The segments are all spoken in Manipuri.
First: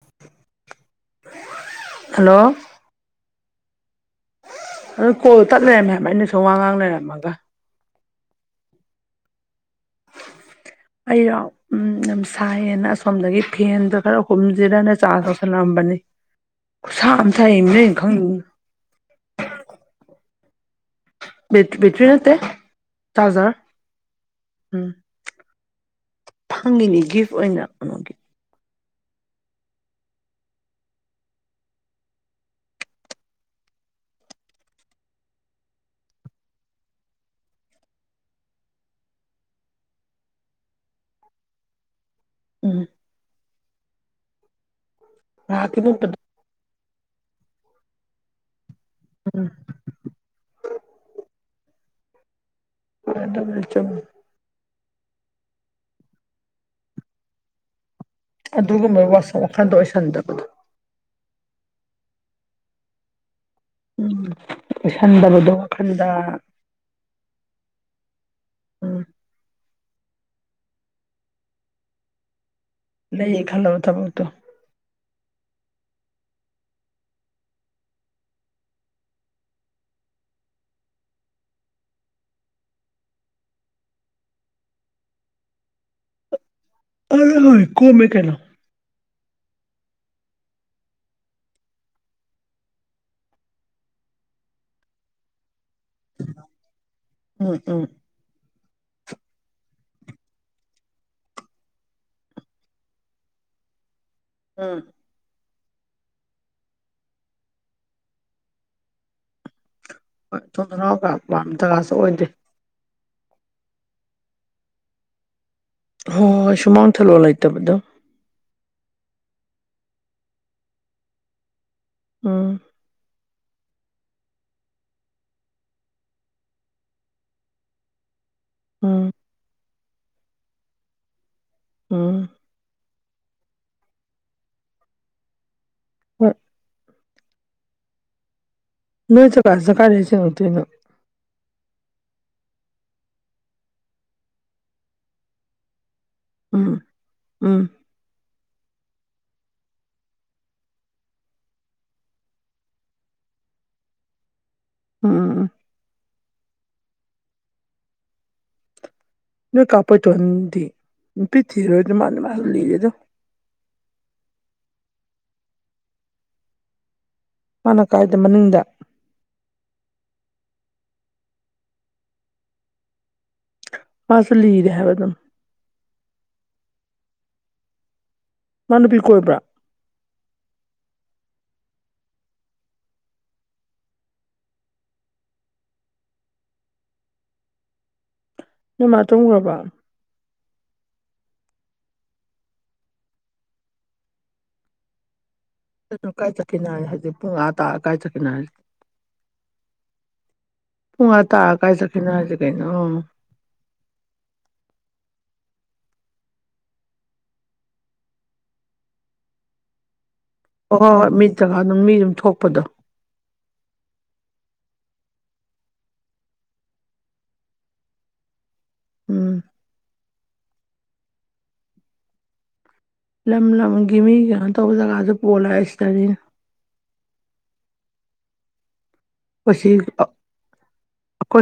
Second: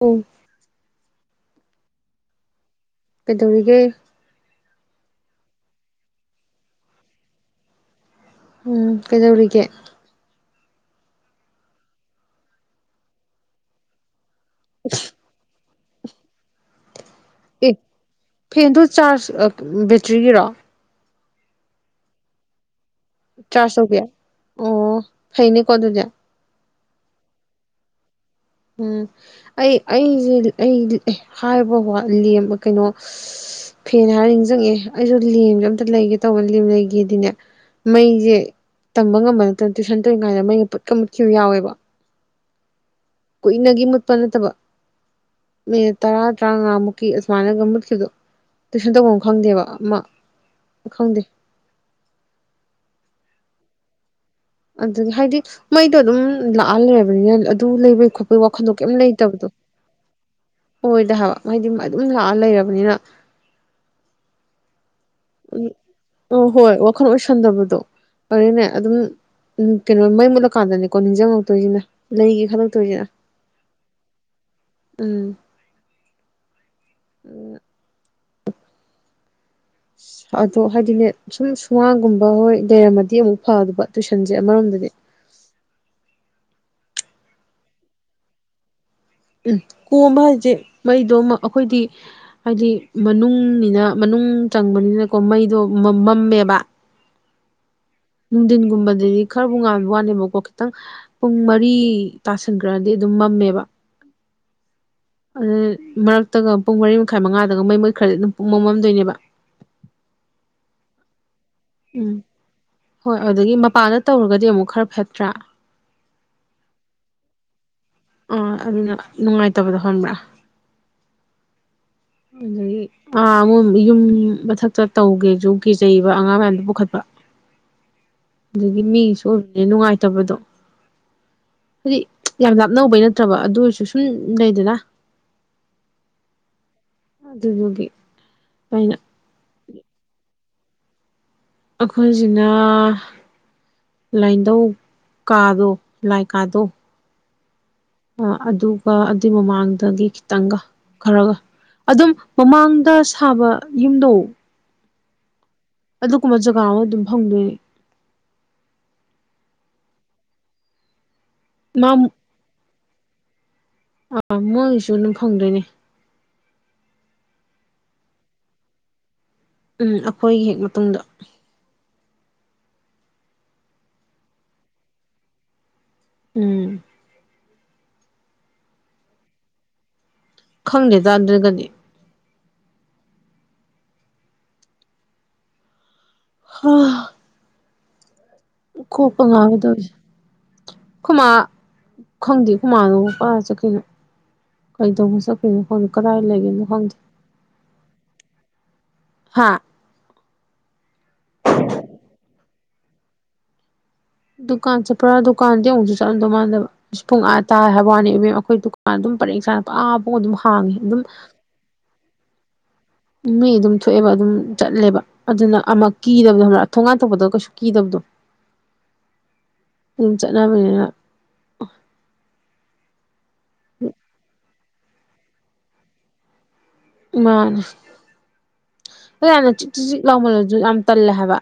ꯎꯝ ꯍꯜꯂꯣ ꯀꯩꯗꯧꯔꯤꯒꯦ ꯑꯗꯨ ꯀꯣ ꯇꯠ ꯂꯩꯔꯝꯃꯦ ꯍꯥꯏꯕ ꯑꯩꯅꯁꯨ ꯋꯥ ꯉꯥꯡ ꯂꯩꯔꯝꯃꯒ ꯎꯝ ꯀꯩꯗꯧꯔꯤꯒꯦ ꯑꯩꯔꯣ ꯎꯝ ꯌꯥꯝ ꯁꯥꯏꯌꯦꯅ ꯑꯁꯣꯝꯗꯒꯤ ꯐꯦꯟꯗꯣ ꯈꯔ ꯍꯨꯝꯁꯤꯔꯅ ꯆꯥ ꯇꯧꯁꯜꯂꯛꯑꯝꯕꯅꯤ ꯈꯨꯁꯥ ꯑ ꯁꯥꯡꯕ ꯅ ꯑ ꯈꯪ ꯐꯦꯟꯗꯨ ꯆꯥꯔꯖ ꯕꯦꯇ꯭ꯔꯤꯒꯤꯔꯣ ꯦꯠ ꯃꯦꯠ꯭ꯔꯤ ꯅꯠꯇꯦ ꯆꯥꯔꯖꯔ ꯆꯥꯔꯖ ꯇꯩꯕꯤ ꯑꯣ ꯎꯝ ꯐꯩꯅꯦꯀꯣ ꯑꯗꯨꯗꯤ ꯐꯪꯉꯤꯅꯤ ꯒꯤꯐ ꯑꯣꯏꯅ ꯀꯩꯅꯣꯒꯤ ꯎꯝ ꯑꯩ ꯑꯩꯁꯦ ꯑꯩ ꯍꯥꯏꯕ ꯋꯥꯠꯂ° ꯀꯩꯅꯣ ꯐꯦꯟ ꯍꯥꯏꯔꯤꯅꯤꯡꯁꯤꯡꯪꯉꯦ ꯑꯩꯁꯨ ꯂꯦꯝꯁꯦ ꯑꯝꯇ ꯂꯩꯒꯦ ꯇꯧꯕ ꯂꯦꯝ ꯂꯩꯒꯦꯗꯤꯅꯦ ꯃꯩꯁꯦ ꯇꯝꯕ ꯉꯝꯕ ꯅꯠꯇꯅ ꯇꯨꯏꯁꯟ ꯇꯧꯔꯤ ꯀꯥꯏꯗ ꯃꯩꯒ ꯄꯠꯀ ꯃꯨꯠꯈꯤꯕꯨ ꯌꯥꯎꯋꯦꯕ ꯎꯝ ꯀꯨꯏꯅꯒꯤ ꯃꯨꯠꯄ ꯅꯠꯇꯕ ꯉꯥꯏꯍꯥꯛꯀꯤ ꯃꯤꯅꯤꯠ ꯃꯨꯠꯄꯗꯣ ꯇꯔꯥ ꯇꯔꯥꯉꯥꯃꯨꯛ ꯀꯤ ꯑꯁꯨꯃꯥꯏꯅꯒ ꯃꯨꯠꯈꯤꯕꯗꯣ ꯇꯨꯏꯁꯟ ꯇꯧꯕ ꯑꯃ ꯎꯝ ꯈꯪꯗꯦꯕ ꯑꯃ ꯈꯪꯗꯦ [unintelligible] ꯑꯗꯨꯒꯤ ꯍꯥꯏꯗꯤ ꯃꯩꯗꯣ ꯑꯗꯨꯝ ꯂꯥꯛꯍꯜꯂꯕꯅꯤꯅ ꯑꯗꯨ ꯂꯩꯕꯩ ꯈꯣꯠꯄ ꯑꯗꯨꯒꯨꯝꯕ ꯋꯥꯁ ꯋꯥꯈꯟꯗꯣ ꯑꯣꯏꯁꯟꯗꯕꯗꯣ ꯑꯣꯏꯗ ꯍꯥꯏꯕ ꯍꯥꯏꯗꯤ ꯑꯗꯨꯝ ꯂꯥꯛꯑ ꯂꯩꯔꯕꯅꯤꯅ ꯎꯝ ꯏꯁꯁꯤꯟꯗꯕꯗꯣ ꯋꯥꯈꯟꯗ ꯑꯣ ꯍꯣꯏ ꯋꯥꯈꯜ ꯑꯣꯏꯁꯟꯗꯕꯗꯣ ꯃꯔꯤꯅꯦ ꯑꯗꯨꯝ ꯎꯝ ꯎꯝ ꯀꯩꯅꯣ ꯃꯩ ꯃꯨꯠꯂꯀꯥꯟꯗꯅꯤꯀꯣ ꯅꯤꯡꯁꯤꯡꯉꯛꯇꯣꯏꯁꯤꯅ ꯂꯩꯒꯦ ꯈꯛꯇ ꯅꯌꯦ ꯈꯂꯕ ꯊꯕꯣꯠꯇ ꯎꯝ ꯎ ꯑꯗꯣ ꯍꯥꯏꯗꯤꯅꯦ ꯁꯨꯝ ꯁꯨꯡꯃꯒꯨꯝꯕ ꯍꯣꯏ ꯂꯩꯔꯝꯃꯗꯤ ꯑꯃꯨꯛ ꯐꯗꯕ ꯇꯨꯏꯁꯟꯁꯦ ꯑꯃꯔꯣꯝꯗꯗꯤ ꯑꯣꯏ ꯍꯣꯏ ꯀꯣꯃꯦꯃꯦ ꯀꯩꯅꯣ ꯎꯝ ꯀꯣꯝꯕ ꯍꯥꯏꯁꯦ ꯃꯩꯗꯣ ꯑꯃ ꯑꯩꯈꯣꯏꯗꯤ ꯍꯥꯏꯗꯤ ꯃꯅꯨꯡꯅꯤꯅ ꯃꯅꯨꯡ ꯆꯪꯕꯅꯤꯅꯀꯣ ꯃꯩꯗꯣ ꯃꯝꯃꯦꯕ ꯎꯝ ꯎꯝ ꯅꯨꯡꯊꯤꯟꯒꯨꯝꯕꯗꯗꯤ ꯈꯔꯕꯨ ꯉꯥꯏꯕ ꯋꯥꯅꯦꯕꯀꯣ ꯈꯤꯇꯪ ꯄꯨꯡ ꯃꯔꯤ ꯇꯥꯁꯟꯈ꯭ꯔꯗꯤ ꯑꯗꯨꯝ ꯃꯝꯃꯦꯕ ꯑꯝ ꯑꯗꯨ ꯃꯔꯛꯇꯒ ꯄꯨꯡ ꯃꯔꯤ ꯃꯈꯥꯏ ꯃꯉꯥꯗꯒ ꯃꯩ ꯃꯨꯠꯈꯔꯗꯤ ꯑꯗꯨꯝ ꯄꯨꯡꯃꯝ ꯃꯝꯗꯣꯏꯅꯦꯕ ꯍꯣꯏ ꯊꯣꯡ ꯊꯅꯥꯎ ꯀ ꯄꯥꯝ ꯖꯒꯥꯁꯨ ꯎꯝ ꯑꯣꯏꯗꯦ ꯍꯣꯏ ꯑꯗꯨꯗꯒꯤ ꯃꯄꯥꯟꯗ ꯇꯧꯔꯒꯗꯤ ꯑꯃꯨꯛ ꯈꯔ ꯐꯠꯇ꯭ꯔꯥ ꯍꯣꯏ ꯍꯣꯏ ꯁꯨꯃꯥꯡ ꯊꯥꯂꯣ ꯂꯩꯇꯕꯗꯣ ꯑꯥ ꯑꯗꯨꯅ ꯅꯨꯡꯉꯥꯏꯇꯕꯗ ꯍꯟꯕ꯭ꯔꯥ ꯎꯝ ꯑꯗꯒꯤ ꯑꯥ ꯑꯃꯨꯛ ꯌꯨꯝ ꯃꯊꯛꯇ ꯇꯧꯒꯦꯁꯨꯨ ꯀꯦ ꯆꯩꯩꯕ ꯑꯉꯥꯡ ꯃꯌꯥꯝꯗꯣ ꯄꯨꯈꯠꯄ [unintelligible] ꯑꯗꯒꯤ ꯎꯝ ꯃꯤꯁꯨ ꯑꯣꯏꯕꯅ ꯅꯨꯡꯉꯥꯏꯇꯕꯗꯣ ꯍꯧꯖꯤꯗꯤ ꯎꯝ ꯌꯥꯝ ꯂ ꯑꯅꯧꯕꯩ ꯅꯠꯇ꯭ꯔꯕ ꯑꯗꯨ ꯑꯣꯏꯔꯁꯨ ꯁꯨꯝ ꯂꯩꯗꯅ ꯍꯣꯏ ꯑꯗꯨꯅꯗꯤ ꯐꯥꯏꯅ ꯅꯣꯏ ꯆ ꯀꯥꯁ ꯀꯥꯁꯤ ꯅꯠꯇꯣꯏꯅ ꯑꯩꯈꯣꯏꯁꯤꯅ ꯂꯥꯏꯟꯙꯧ ꯀꯥꯗꯣ ꯂꯥꯏ ꯀꯥꯗꯣ ꯎꯝ ꯎꯝ ꯑꯗꯨꯒ ꯑꯗꯨꯏ ꯃꯃꯥꯡꯗꯒꯤ ꯈꯤꯇꯪꯒ ꯈꯔꯒ ꯑꯗꯨꯝ ꯃꯃꯥꯡꯗ ꯁꯥꯕ ꯌꯨꯝꯗꯣ ꯎꯝ ꯑꯗꯨꯒꯨꯝꯕ ꯖꯒꯥ ꯑꯃ ꯑꯗꯨꯝ ꯐꯪꯗꯣꯏꯅꯤ ꯅꯣꯏ ꯀꯥ ꯄꯣꯏꯇꯣꯟꯗꯤ [inaudible] ꯊꯟꯗꯤ ꯄꯤꯔꯤꯊꯤꯔ ꯃꯥ ꯑꯗꯨ ꯃꯥꯅ ꯃꯥꯅ ꯂꯤꯔꯦꯗꯣ ꯑꯥ ꯃꯣꯏꯒꯤꯁꯨ ꯑꯗꯨꯝ ꯐꯪꯗꯣꯏꯅꯦ ꯃꯥꯅ ꯀꯥꯏꯗ ꯃꯅꯨꯡꯗ ꯎꯝ ꯑꯩꯈꯣꯏꯒꯤ ꯍꯦꯛ ꯃꯇꯨꯡꯗ ꯃꯥꯁꯣ ꯂꯤꯔꯦ ꯍꯥꯏꯕꯗꯣ ꯎꯝ ꯃꯥ ꯅꯨꯄꯤ ꯀꯣꯏꯕ꯭ꯔꯥ ꯈꯪꯗꯦꯇꯥ ꯑꯗꯨꯒꯗꯤ ꯍ [unintelligible] ꯅꯣꯏ ꯃꯥ ꯀꯣꯛꯒ ꯉꯥꯎꯋꯦ ꯇꯨꯝꯒ꯭ꯔꯕ ꯇꯧꯔꯤꯁꯦ ꯈꯨꯃꯥ ꯈꯪꯗꯦ ꯈꯨꯃꯥꯗꯣ ꯀꯥꯏ ꯆꯠꯈꯔꯤꯅꯣ ꯀꯩ ꯇꯧꯕ ꯆꯠꯈꯤꯅꯣ ꯐ ꯍꯨꯅ ꯀꯩꯅꯣ ꯀꯥꯏ ꯂꯩꯒꯅ ꯆꯠꯈꯤꯅꯣ ꯍꯥꯏ ꯍꯪ [inaudible] ꯍꯧꯖꯤꯛ ꯄꯨꯡ ꯑꯥ ꯇꯥꯔ ꯀꯥꯏ ꯆꯠꯀꯅꯤ ꯍꯥꯢꯅꯣ ꯍꯥꯥ ꯎꯨꯡꯉ ꯇꯥꯑ ꯀꯥꯏ ꯆꯈꯦꯅꯣ ꯑꯖꯤꯛ ꯀꯩꯅꯣ ꯑꯣ [inaudible] ꯗꯨꯀꯥꯟ ꯆꯠꯄ꯭ꯔꯥ ꯗꯨꯀꯥꯟꯗꯤ ꯑꯃꯨꯛꯁꯨ ꯆꯠꯂꯝꯗꯧ ꯃꯥꯟꯗꯕ ꯄꯨꯡ ꯑꯥ ꯇꯥ ꯍꯥꯏꯕ ꯋꯥꯅꯤ ꯏꯄꯦꯃ ꯑꯩꯈꯣꯏ ꯗꯨꯀꯥꯟ ꯑꯗꯨꯝ ꯄꯔꯦꯡ ꯁꯥꯡꯅ ꯑꯁ ꯐꯥꯎꯕ ꯗꯨꯝ ꯑꯣ ꯍꯣꯏ ꯍꯣꯏ ꯃꯤꯠ ꯖꯒꯥ ꯑꯗꯨꯝ ꯃꯤ ꯑꯗꯨꯝ ꯊꯣꯛꯄꯗꯣ ꯃꯤ ꯑꯗꯨꯝ ꯊꯣꯛꯑꯦꯕ ꯑꯗꯨꯝ ꯆꯠꯂꯦꯕ ꯑꯗꯨꯅ ꯑꯃꯛ ꯀꯤꯗꯕꯗꯣ ꯊꯣꯡꯒꯥꯟ ꯊꯣꯛꯄꯗ ꯀꯩꯁꯨ ꯀꯤꯗꯕꯗꯣ ꯎꯝ ꯁꯨꯝ ꯆꯠꯅꯕꯅꯤꯅ ꯂꯝ ꯂꯝꯒꯤ ꯃꯤ ꯀꯩꯅꯣ ꯇꯧꯕ ꯖꯒꯥꯗꯨ ꯄꯣꯜꯂꯦꯁꯤꯇꯅꯤꯅꯦ ꯃꯥꯅꯦ ꯌꯥꯝꯅ ꯑꯩꯈꯣꯏ ꯆꯤꯛ ꯁꯤ ꯆꯤꯛ ꯂꯥꯎꯃꯜꯂꯁꯨ ꯌꯥꯝ ꯇꯜꯂꯦ ꯍꯥꯏꯕ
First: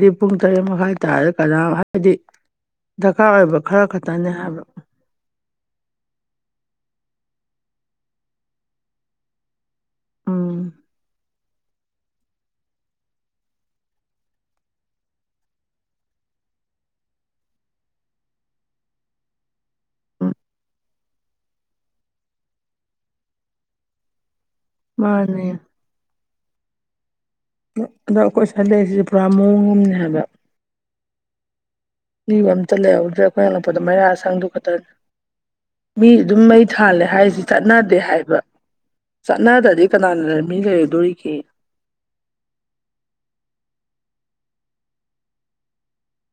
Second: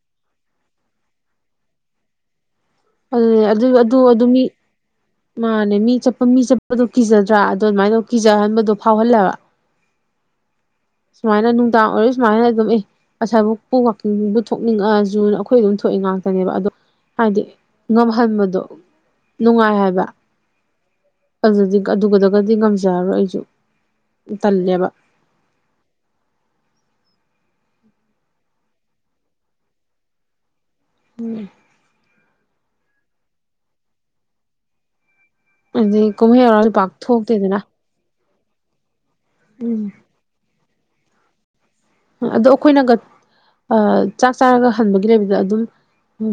ꯗꯤ ꯄꯨꯡ ꯇꯔꯦꯠ ꯃꯈꯥꯏ ꯇꯥꯔꯗꯤ ꯀꯅꯥꯝ ꯍꯥꯏꯕꯗꯤ ꯗꯔꯀꯥꯔ ꯑꯗꯨꯅꯦ ꯑꯣꯏꯕ ꯑꯗꯨ ꯈꯔ ꯑꯗꯨ ꯑꯗꯨ ꯈꯛꯇꯅꯦ ꯃꯤ ꯍꯥꯏꯕ ꯃꯥꯅꯦ ꯃꯤ ꯆꯠꯄ ꯃꯤ ꯆꯠꯄꯗꯣ ꯀꯤꯖꯗ꯭ꯔꯥ ꯑꯗ ꯑꯗꯨꯃꯥꯏꯅ ꯇꯨꯝ ꯀꯤꯖꯍꯟꯕꯗꯣ ꯐꯥꯎꯍꯜꯂꯦꯕ ꯎꯝ ꯁꯨꯃꯥꯏꯅ ꯅꯨꯡꯗꯥꯡ ꯑꯣꯏꯔꯣ ꯁꯨꯃꯥꯏꯅ ꯑꯗꯨꯝ ꯏ ꯑꯁꯥꯏꯕꯨꯄ ꯋꯥꯛꯀꯤꯡꯕꯨ ꯊꯣꯛꯅꯤꯡꯉꯛꯑꯁꯨ ꯑꯩꯈꯣꯏ ꯑꯗꯨꯝ ꯊꯣꯛꯏ ꯉꯥꯛꯇꯅꯦꯕ ꯑꯗꯣ ꯍꯥꯏꯗꯤ ꯉꯝꯍꯟꯕꯗꯣ ꯅꯨꯡꯉꯥꯏ ꯍꯥꯏꯕ ꯑꯗꯨꯗꯤ ꯑꯗꯨꯒꯗꯒꯗꯤ ꯉꯝꯖꯔꯔꯣꯏ ꯑꯩꯁꯨ ꯇꯜꯂꯦꯕ ꯃꯥꯅꯦ ꯑꯗꯣ ꯑꯩꯈꯣꯏ ꯑꯁꯤꯗ ꯄꯨꯔꯥ ꯃꯑꯣꯡ ꯑꯃꯅꯦ ꯍꯥꯏꯕ ꯎꯝ ꯃꯤꯕꯨ ꯑꯝꯇ ꯂꯩꯍꯧꯗ꯭ꯔꯦ ꯑꯩꯈꯣꯏ ꯍꯜꯂꯛꯄꯗ ꯃꯩꯥꯔꯥ ꯁꯪꯗꯨ ꯈꯛꯇꯕꯅꯤ ꯑꯗꯩ ꯃꯤ ꯑꯗꯨꯝ ꯀꯨꯝꯍꯩ ꯃꯩ ꯍꯔꯥꯎꯁꯨ ꯄꯥꯛ ꯊꯥꯜꯂꯦ ꯍꯥꯏꯔꯤꯁꯤ ꯊꯣꯛꯇꯦꯗꯅ ꯆꯠꯅ ꯗꯦ ꯍꯥꯏꯕ ꯎꯝ ꯆꯠꯅꯗ꯭ꯔꯗꯤ ꯀꯅꯥꯅ ꯃꯤ ꯂꯩꯔꯨꯗꯣꯔꯤꯒꯦ ꯑꯗꯣ ꯑꯩꯈꯣꯏꯅꯒ ꯆꯥꯛ ꯆꯥꯔꯒ ꯍꯟꯕꯒꯤ ꯂꯩꯕꯗ ꯑꯗꯨꯝ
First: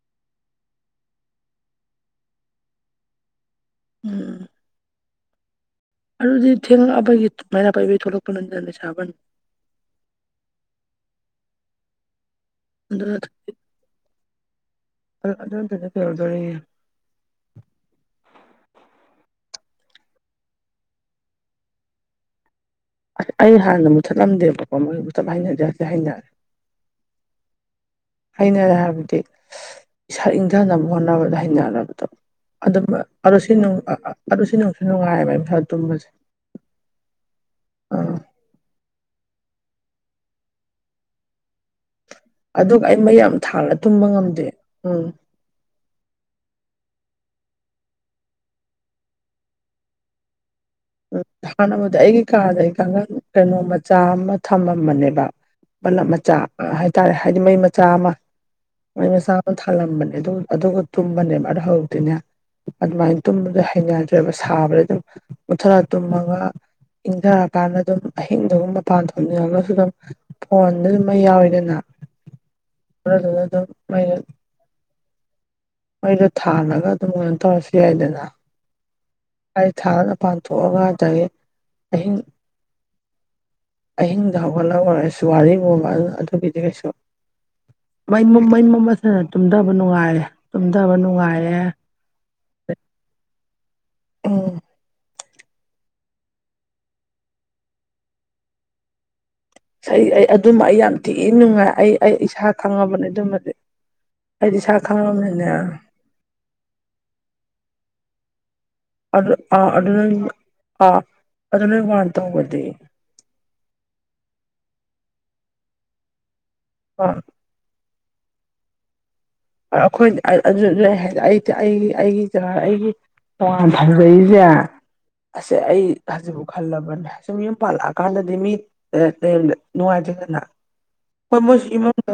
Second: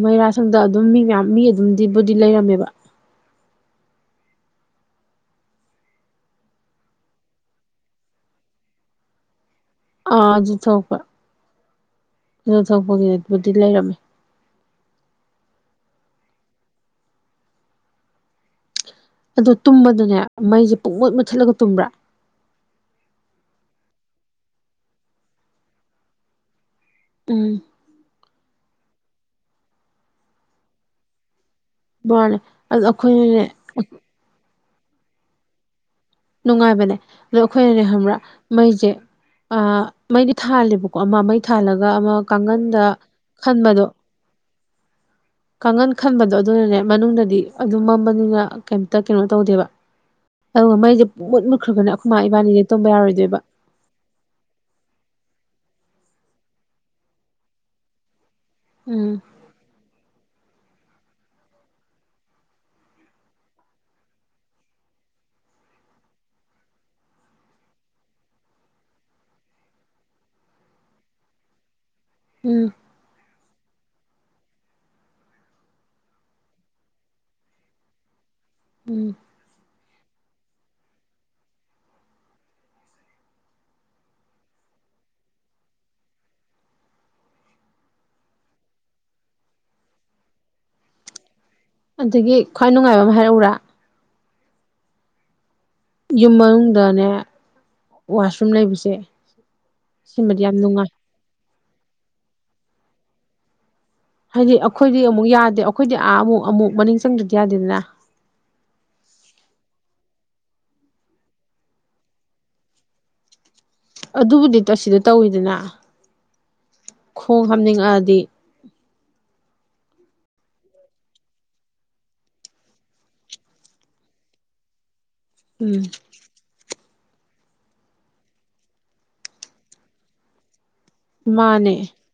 ꯃꯩꯔꯥ ꯁꯪꯗ ꯑꯗꯨꯝ ꯃꯤ ꯃꯌꯥꯝ ꯃꯤ ꯑꯗꯨꯝꯗꯤꯕꯨꯗꯤ ꯂꯩꯔꯝꯃꯦꯕ ꯎꯝ ꯎꯝ ꯑꯗꯨꯗꯤ ꯊꯦꯡꯡꯂꯛꯑꯄꯒꯤ ꯃꯩꯔꯥ ꯄꯥꯏꯕꯤ ꯊꯣꯛꯂꯛꯄ ꯅꯗꯅ ꯁꯥꯕꯅꯤ ꯑꯥ ꯑꯗꯨ ꯊꯣꯛꯄ ꯑꯗꯨ ꯊꯣꯛꯄꯒꯤꯕꯨꯗꯤ ꯂꯩꯔꯝꯃꯦ ꯑꯗꯨ ꯑꯗꯨꯗꯨꯅ ꯀꯩꯔꯗꯣꯔꯤꯅꯦ [inaudible] ꯑꯗꯣ ꯇꯨꯝꯕꯗꯅꯦ ꯃꯩꯁꯦ ꯄꯨꯡꯃꯨꯠ ꯃꯨꯠꯊꯠꯂꯒ ꯇꯨꯝꯕ꯭ꯔꯥ ꯑꯩ ꯍꯥꯟꯅ ꯃꯨꯠꯊꯠꯂꯝꯗꯦꯕꯀꯣ ꯃꯩ ꯃꯨꯊꯠꯕ ꯍꯩꯅꯗꯦ ꯍꯧꯖꯤꯛꯇꯤ ꯍꯩꯅꯔꯦ ꯎꯝ ꯍꯩꯅꯔꯦ ꯍꯥꯏꯕꯗꯤ ꯏꯁꯥ ꯏꯪꯊꯅꯕ ꯍꯣꯠꯅꯕꯗ ꯍꯩꯅꯔꯕ ꯕꯣꯔꯥꯅꯦ ꯑꯗꯣ ꯑꯗꯨꯝ ꯑꯗꯨ ꯑꯩꯈꯣꯏꯅꯅꯦ ꯁꯤ ꯑꯗꯨ ꯁꯤ ꯅꯨꯡꯁꯨ ꯅꯨꯡꯉꯥꯏꯕ ꯏꯁꯥ ꯇꯨꯝꯕꯁꯦ ꯅꯨꯡꯉꯥꯏꯕꯅꯦ ꯑꯗꯣ ꯑꯩꯈꯣꯏꯅꯅꯦ ꯈꯕ꯭ꯔꯥ ꯑꯥ ꯃꯩꯁꯦ ꯑ ꯃꯩꯗꯤ ꯊꯥꯜꯂꯦꯕꯀꯣ ꯑꯃ ꯃꯩ ꯊꯥꯜꯂꯒ ꯑꯃ ꯑꯗꯨꯒ ꯀꯥꯡꯒꯟꯗ ꯑꯩ ꯃꯩꯌꯥꯝ ꯊꯥꯜꯂꯒ ꯇꯨꯝꯕ ꯉꯝꯗꯦ ꯎꯝ ꯀꯥꯡꯈꯟ ꯈꯟꯕꯗꯣ ꯑꯗꯨꯅꯅꯦ ꯃꯅꯨꯡꯗꯗꯤ ꯑꯗꯨꯝ ꯃꯝꯕꯅꯤꯅ ꯀꯩꯝꯇ ꯀꯩꯅꯣ ꯇꯧꯗꯦꯕ ꯑꯗꯨꯒ ꯃꯩꯁꯦ ꯃꯨꯠ ꯃꯨꯠꯈ꯭ꯔꯒꯅ ꯍꯥꯟꯅꯕꯨꯗꯤ ꯑꯩꯈꯣꯏꯃꯥ ꯏꯕꯥꯅꯤꯁ ꯇꯨꯝꯕ ꯌꯥꯔꯣꯏꯗꯣꯏꯕ ꯆꯥ ꯑꯃ ꯊꯝꯃꯝꯕꯅꯦꯕ ꯕꯂꯞ ꯃꯆꯥ ꯍꯥꯏꯇꯥꯔꯦ ꯍꯥꯏꯗꯤ ꯃꯩ ꯃꯆꯥ ꯑꯃ ꯃꯣꯏ ꯎꯝ ꯃꯆꯥ ꯑꯃ ꯊꯥꯜꯂꯝꯕꯅꯦ ꯑꯗꯨ ꯑꯗꯨꯒ ꯇꯨꯝꯕꯅꯦꯕ ꯑꯗꯨ ꯍꯧꯗꯣꯏꯅꯦ ꯑꯗꯨꯃꯥꯏꯅ ꯇꯨꯝꯕꯗ ꯍꯩꯅꯗ꯭ꯔꯦꯕ ꯁꯥꯕꯗ ꯑꯗꯨꯝ ꯃꯨꯠꯊꯔ ꯇꯨꯝꯃꯒ ꯏꯪꯊꯔꯀꯥꯟꯗ ꯑꯗꯨꯝ ꯑꯍꯤꯡꯗꯨꯒ ꯃꯄꯥꯟ ꯊꯣꯛꯅꯤꯡꯉꯒꯁꯨ ꯑꯗꯨꯝ ꯐꯣꯟꯗ ꯑꯗꯨꯝ ꯃꯩ ꯌꯥꯎꯋꯤꯗꯅ ꯎꯝ ꯑꯗꯨ ꯑꯗꯨꯝ ꯑꯩꯅ ꯃꯣꯏꯗꯣ ꯊꯥꯜꯂꯒ ꯑꯗꯨꯝ ꯑꯗꯨꯝ ꯇꯧꯔꯁꯨ ꯌꯥꯏꯗꯅ ꯎꯝ ꯑꯩ ꯊꯥꯅ ꯄꯥꯟ ꯊꯣꯛꯑꯒ ꯑꯗꯩ ꯑꯍꯤꯡ ꯑꯍꯤꯡꯗ ꯍꯧꯒꯠꯂꯛꯔꯒꯁꯨ ꯋꯥꯔꯤꯒꯨꯝꯕ ꯑꯗꯨꯒꯤꯗꯤ ꯀꯩꯁꯨ ꯃ ꯃꯩ ꯃꯣꯝ ꯑꯁꯤꯅ ꯇꯨꯝꯊꯕ ꯅꯨꯡꯉꯥꯏꯔꯦ ꯇꯨꯝꯊꯕ ꯅꯨꯡꯉꯥꯏꯔꯦ ꯑꯗꯒꯤ ꯈ꯭ꯋꯥꯏ ꯅꯨꯡꯉꯥꯏꯕ ꯑꯃ ꯍꯥꯏꯔꯛꯎꯔꯥ ꯑꯥꯝ ꯌꯨꯝ ꯃꯅꯨꯡꯗꯅꯦ ꯋꯥꯁꯔꯨꯝ ꯂꯩꯕꯁꯦ ꯑꯩ ꯑꯩ ꯁꯤꯃꯗꯤ ꯑꯗꯨꯃ ꯑꯩ ꯅꯨꯡꯉꯥꯏ ꯌꯥꯝ ꯊꯤꯅ ꯅꯨꯡꯉꯥꯏ ꯑꯩ ꯑꯩ ꯏꯁꯥ ꯈꯪꯉꯕꯅꯦ ꯑꯗꯨꯃꯗꯤ ꯍꯥꯏꯗꯤ ꯑꯩꯗꯤ ꯏꯁꯥ ꯑꯩꯈꯣꯏꯗꯤ ꯑꯃꯨꯛ ꯈꯪꯉꯕꯅꯤꯅꯦ ꯌꯥꯗꯦ ꯑꯩꯈꯣꯏꯗꯤ ꯑꯥ ꯑꯃꯨꯛ ꯑꯃꯨꯛ ꯃꯅꯤꯡ ꯆꯪꯗꯗꯤ ꯌꯥꯗꯦꯗꯅ ꯑꯗꯨꯗ ꯑꯥ ꯑꯗꯨ ꯑꯗꯨꯅ ꯑꯥ ꯑꯗꯨ ꯑꯗꯨꯅ ꯋꯥꯔ ꯇꯧꯕꯗꯤ ꯑꯗꯨꯕꯨꯗꯤ ꯑꯁꯤꯗ ꯇꯧꯋꯤꯗꯅ ꯎꯝ [inaudible] ꯈꯣꯡ ꯍꯥꯝꯅꯤꯡꯉꯛꯑꯗꯤ ꯑꯩꯈꯣꯏ ꯑꯗꯨ ꯂꯩ ꯍꯥꯏꯗꯤ ꯑꯩꯗꯤ ꯑꯩꯒꯤ ꯑꯩꯒꯤ ꯖꯒꯥ ꯑꯩꯒꯤ ꯇꯣꯉꯥꯟ ꯊꯥꯝꯖꯔꯤꯁꯦ ꯑꯁ ꯎꯝ ꯑꯩ ꯍꯧꯖꯤꯛ ꯈꯜꯂꯕꯅꯦꯁꯨꯝ ꯌꯨꯝ ꯄꯥꯜꯂꯛꯑꯀꯥꯟꯗꯗꯤ ꯃꯤ ꯅꯨꯡꯉꯥꯏꯇꯦꯗꯅ ꯍꯣꯏ ꯃꯣꯏꯁꯨ ꯃꯥꯅꯦ ꯏꯃꯨꯡꯗ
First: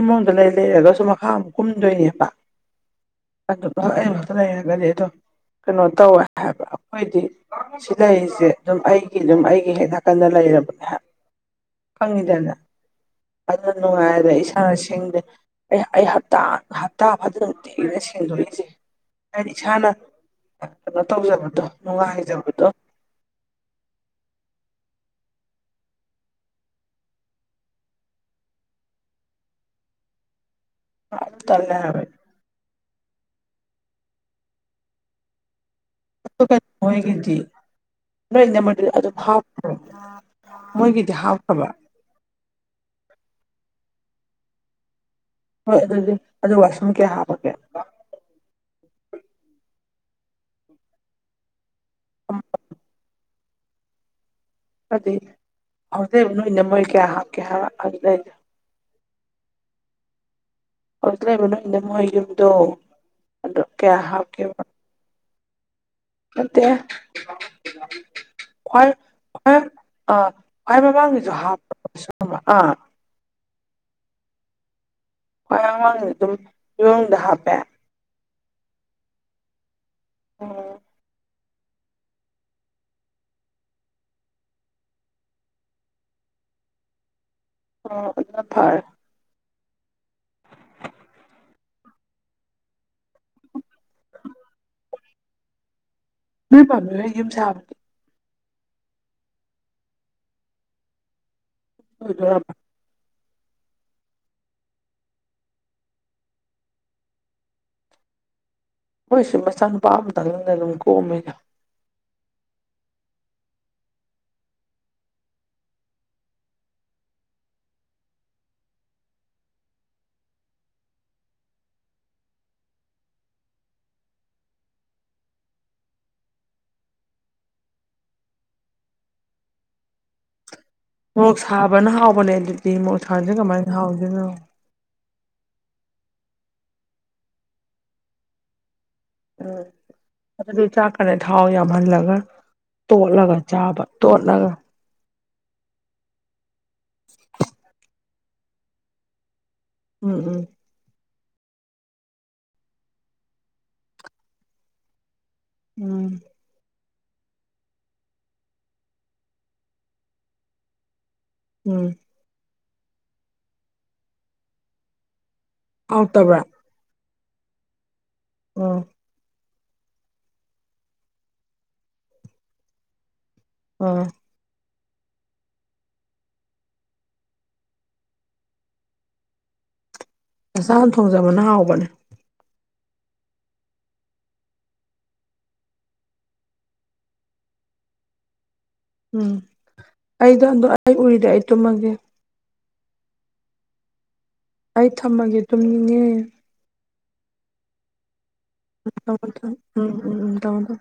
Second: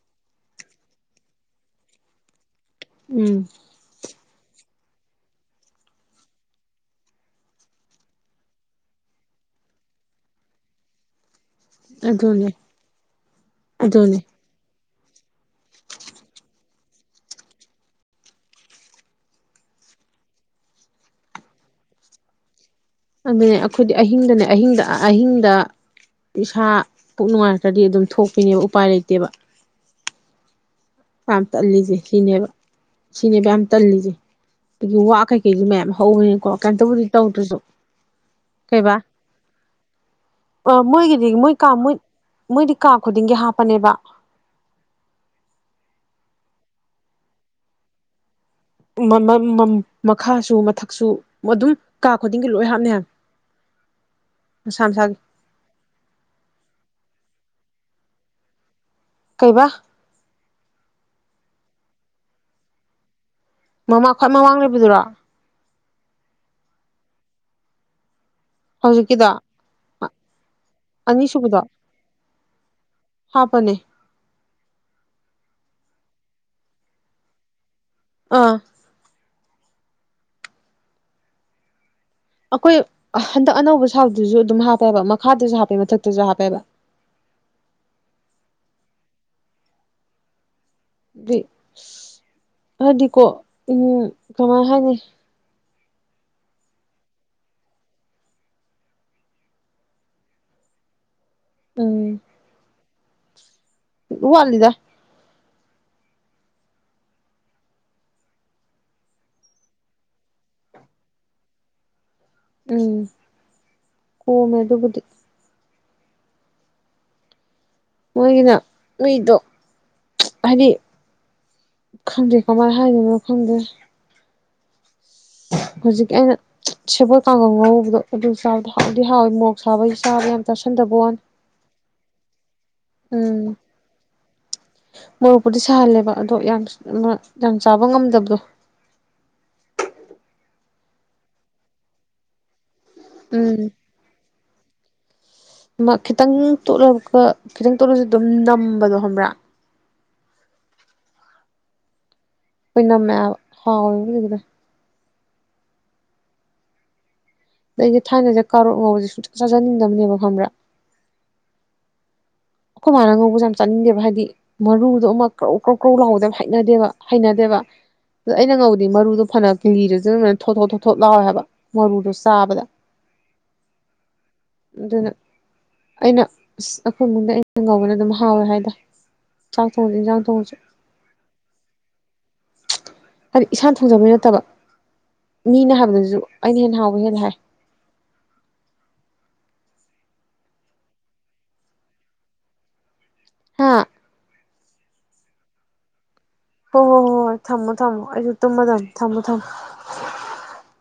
ꯏꯃꯨꯡꯗ ꯂꯩ ꯂꯩꯔꯒꯁꯨ ꯃꯈꯥ ꯑꯃꯛ ꯀꯨꯝꯗꯣꯏꯅꯦꯕ ꯎꯝ ꯑꯗꯨ ꯑꯩꯛꯇ ꯂꯩꯔꯒꯗꯤ ꯑꯗꯨꯝ ꯀꯩꯅꯣ ꯇꯧꯋꯦ ꯍꯥꯏꯕ ꯑꯩꯈꯣꯏꯗꯤ ꯁꯤ ꯂꯩꯔꯤꯁꯦ ꯑꯗꯨꯝ ꯑꯩꯒꯤ ꯑꯗꯨꯝ ꯑꯩꯒꯤ ꯍꯦꯛ ꯅꯥꯀꯟꯅ ꯂꯩꯔꯕꯅꯦ ꯑꯗꯨꯅꯦ ꯈꯪꯉꯤꯗꯅ ꯑꯗꯨꯅ ꯑꯗꯨꯅꯦ ꯅꯨꯡꯉꯥꯏꯔꯦ ꯏꯁꯥ ꯁꯤꯡꯗꯤ ꯑꯩ ꯑꯩ ꯍꯥꯞꯇ ꯐꯗꯅ ꯅꯨꯡꯇꯤꯒꯤꯅꯦ ꯁꯦꯡꯗꯣꯛꯏꯁꯦ ꯍꯥꯏꯗꯤ ꯏꯁꯥꯅ ꯀꯩꯅꯣ ꯇꯧꯖꯕꯗꯣ ꯅꯨꯡꯉꯥꯏꯖꯕꯗꯣ ꯑꯗꯨꯅꯦ ꯑꯩꯈꯣꯏꯗꯤ ꯑꯍꯤꯡꯗꯅꯦ ꯑꯍꯤꯡꯗ ꯑꯍꯤꯡꯗ ꯏꯁꯥ ꯄꯨꯛ ꯅꯨꯡꯉꯥꯏꯔꯒꯗꯤ ꯑꯗꯨꯝ ꯊꯣꯛꯄꯤꯅꯦꯕ ꯎꯄꯥꯏ ꯂꯩꯇꯦꯕ ꯑꯗꯨ ꯌꯥꯝ ꯇꯜꯂꯦ ꯇꯜꯂꯤꯁꯦ ꯍꯥꯏꯕ ꯑꯗꯨ ꯁꯤꯅꯦꯕ ꯁꯤꯅꯦꯕ ꯌꯥꯝ ꯇꯜꯂꯤꯁꯦ ꯑꯗꯒꯤ ꯋꯥ ꯀꯩꯀꯩꯁꯨ ꯃꯌꯥꯝ ꯍꯧꯕꯅꯤꯅꯀꯣ ꯀꯩꯅꯣ ꯀꯩꯝꯇꯕꯨꯗꯤ ꯃꯣꯏꯒꯤꯗꯤ ꯇꯧꯗ꯭ꯔꯁꯨ ꯅꯣꯏꯅ ꯃꯗꯨ ꯀꯩꯕꯥ ꯑꯗꯨꯝ ꯍꯥꯞꯈ꯭ꯔꯣ ꯃꯣꯏꯒꯤꯗꯤ ꯃꯣꯏ ꯀꯥ ꯃꯣꯏ ꯃꯣꯏꯗꯤ ꯀꯥ ꯈꯨꯗꯤꯡꯒꯤ ꯍꯥꯞꯄꯅꯦꯕ ꯍꯣꯏ ꯑꯗꯨꯗꯤ ꯑꯗꯨ ꯋꯥꯁꯔꯨꯝ ꯀꯌꯥ ꯍꯥꯞꯄꯒꯦ ꯃꯈꯥꯁꯨ ꯃꯊꯛꯁꯨ ꯑꯗꯨꯝ ꯀꯥ ꯈꯨꯗꯤꯡꯒꯤ ꯂꯣꯏ ꯍꯥꯞꯅꯤ ꯍꯥꯢꯕꯅꯦ ꯑꯗꯨꯗꯤ ꯍꯧꯖꯛ ꯅꯣꯏꯅ ꯃꯣꯏ ꯀꯌꯥ ꯍꯥꯞꯀꯦ ꯑꯗꯨꯗꯩ ꯀꯩꯕꯥ ꯍꯧꯖꯤꯛ ꯂꯩꯕ ꯅꯣ ꯅꯥꯅꯝꯃ ꯃꯣꯏ ꯌꯨꯝꯗꯣ ꯑꯗꯣ ꯀꯌꯥ ꯍꯥꯞꯀꯦꯕ ꯄꯨꯗꯨꯔꯥ [inaudible] ꯅꯠꯇꯦ ꯈ꯭ꯋꯥꯏ ꯍꯧꯖꯤꯛꯀꯤꯗꯣ ꯈ꯭ ꯑꯥ ꯈ꯭ꯋꯥꯏ ꯃꯃꯥꯡꯒꯤꯁꯨ ꯍꯥꯞꯄ ꯁꯤꯕ ꯑꯥ [inaudible] ꯍꯥꯥꯞꯄꯅꯦ ꯍ꯭ꯋꯥ ꯑꯋꯥꯥꯡꯗ ꯑꯗꯨꯝ ꯌꯣꯡꯗ ꯍꯥꯞꯄꯦ [inaudible] ꯑꯥ ꯑꯣ ꯑꯈꯣꯏ ꯍꯟꯗꯛ ꯑꯅꯧꯕ ꯁꯥꯥꯕꯗꯨꯖꯨ ꯑꯗꯨꯝ ꯍꯥꯞꯄꯦ ꯍꯥꯏꯕ ꯃꯈꯥꯗꯖꯨ ꯍꯥꯞꯄꯦ ꯃꯊꯛꯇꯖꯨ ꯍꯥꯞꯄꯦ ꯍꯥꯏꯕ ꯑꯣ ꯑꯗꯨꯅ ꯐꯔꯦ ꯑꯗꯨꯏ ꯍꯥꯏꯗꯤꯀꯣ ꯎꯝ ꯀꯃꯥꯏ ꯍꯥꯏꯅꯤ ꯃꯤ ꯄꯥꯝꯃꯤꯍꯣꯏ ꯌꯨꯝ ꯁꯥꯕꯗꯤ ꯎꯝ ꯂꯣꯏꯗꯣꯔꯕ ꯋꯥꯠꯂꯤꯗꯥ ꯃꯣꯏꯁꯨ ꯃꯆꯥꯅꯨꯄꯥ ꯑꯝꯇꯪꯅꯤꯅ ꯑꯗꯨꯝ ꯀꯣꯝꯃꯤꯗ ꯎꯝ ꯀꯣꯝꯃꯦ ꯑꯗꯨꯕꯨꯗꯤ ꯃꯣꯏꯒꯤꯅ ꯃꯤꯗꯣ ꯍꯥꯏꯗꯤ ꯈꯪꯗꯦ ꯀꯃꯥꯏ ꯍꯥꯏꯗꯣꯏꯅꯣ ꯈꯪꯗꯦ ꯍꯧꯖꯤꯛ ꯑꯩꯅ ꯁꯦꯕꯣꯠ ꯀꯥꯡꯍꯧ ꯉꯧꯕꯗꯣ ꯑꯗꯨ ꯆꯥꯕꯗꯣ ꯍꯥꯎꯗꯤ ꯍꯥꯎꯋꯤ ꯃꯣꯛ ꯁꯥꯕꯩ ꯆꯥꯕ ꯌꯥꯝ ꯆꯥꯥꯁꯟꯗꯕ ꯃꯣꯛ ꯁꯥꯕꯅ ꯍꯥꯎꯕꯅꯦ ꯑꯗꯨꯗꯤ ꯃꯣꯔꯣꯛ ꯁꯥꯗ꯭ꯔꯗꯤ ꯎꯝ ꯀꯃꯥꯏꯅ ꯍꯥꯎꯗꯣꯏꯅꯣ ꯃꯣꯔꯣꯛꯄꯨꯗꯤ ꯁꯥꯍꯜꯂꯦꯕ ꯑꯗꯣ ꯌꯥꯝꯁꯅ ꯌꯥꯝ ꯆꯥꯕ ꯉꯝꯗꯕꯗꯣ ꯎꯝ ꯑꯗꯨꯗꯤ ꯆꯥꯛꯀꯅꯦ ꯊꯥꯎ ꯌꯥꯝꯍꯜꯂꯒ ꯇꯣꯠꯂꯒ ꯎꯝ ꯆꯥꯕ ꯇꯣꯠꯂꯒ ꯑꯃ ꯈꯤꯇꯪ ꯇꯣꯠꯂꯒ ꯀꯣ ꯈꯤꯇꯪ ꯇꯣꯠꯂꯖꯨ ꯑꯗꯨꯝ ꯅꯝꯕꯗꯣ ꯈꯪꯕ꯭ꯔꯥ ꯎꯝ ꯎꯝ ꯑꯣꯏꯅꯝꯃꯦ ꯍꯥꯏꯕꯥ ꯍꯥꯎꯋꯦꯕ ꯍꯧꯖꯤꯛꯀꯤꯗꯣ ꯎꯝ ꯑꯩꯗꯤ ꯊꯥꯏꯅꯖꯦ ꯀꯥꯔꯣꯠ ꯉꯧꯕꯖꯦ ꯁꯨꯛꯆꯥ ꯆꯥꯖꯅꯤꯡꯗꯕꯅꯦꯕ ꯈꯪꯕ꯭ꯔꯥ ꯎꯝ ꯑꯩꯈꯣꯏ ꯃꯥꯅ ꯉꯧꯕꯖꯦ ꯌꯥꯝ ꯆꯥꯅꯤꯡꯗꯦꯕ ꯍꯥꯏꯗꯤ ꯃꯔꯨꯗꯣ ꯑꯃ ꯀ꯭ꯔꯧ ꯀ꯭ꯔꯧ ꯀ꯭ꯔꯧ ꯂꯥꯎꯕꯗꯣ ꯌꯥꯝ ꯍꯥꯎꯇꯕ꯭ꯔꯥ ꯍꯩꯅꯗꯦꯕ ꯍꯩꯅꯗꯦꯕ ꯑꯗ ꯑꯩꯅ ꯑꯣ ꯉꯧꯕꯗꯤ ꯃꯔꯨꯗꯣ ꯐꯅ ꯂꯤꯔꯖꯨ ꯑꯗꯨꯝꯅꯦ ꯊꯣ ꯊꯣ ꯊꯣ ꯊꯣꯠ ꯂꯥꯎꯋꯦ ꯍꯥꯏꯕ ꯃꯔꯨꯗꯣ ꯆꯥꯕꯗ ꯑ ꯑꯗꯨꯅ ꯑꯩꯅ ꯑꯁ ꯑꯩꯈꯣꯏ ꯏꯃꯨꯡꯗ ꯑꯩꯅ ꯑꯩꯅ ꯉꯧꯕꯅ ꯑꯗꯨꯝ ꯍꯥꯎꯋꯦ ꯍꯥꯏꯗ ꯆꯥꯛ ꯊꯣꯡꯗ ꯏꯟꯖꯥꯡ ꯊꯣꯡꯉꯁꯨ ꯃꯆꯥꯥꯅ ꯊꯣꯡꯖꯕꯅ ꯍꯥꯎꯕꯅꯦ ꯍꯥꯏꯗꯤ ꯏꯁꯥꯅ ꯊꯣꯡꯖꯕꯩ ꯅꯠꯇꯕ ꯃꯤꯅ ꯍꯥꯏꯕꯗꯁꯨ ꯑꯩꯅ ꯍꯦꯟꯅ ꯍꯥꯎꯕ ꯍꯦꯟꯂꯦ ꯍꯥꯏ ꯎꯝ ꯑꯩꯗꯣ ꯑꯟꯗꯣ ꯑꯩ ꯎꯔꯤꯗꯤ ꯑꯩ ꯇꯨꯝꯃꯒꯦ ꯍꯥꯥ ꯑꯩ ꯊꯝꯃꯒꯦ ꯇꯨꯝꯅꯤꯡꯉꯦ ꯍꯣꯏ ꯍꯣꯏ ꯍꯣꯏ ꯍꯣꯏ ꯊꯝꯃꯣ ꯊꯝꯃꯣ ꯑꯩꯖꯨ ꯊꯝꯃꯣ ꯊꯝꯃꯣ ꯎꯝ ꯎꯝ ꯎꯝ ꯊꯝꯃꯣ ꯊꯝꯃꯣ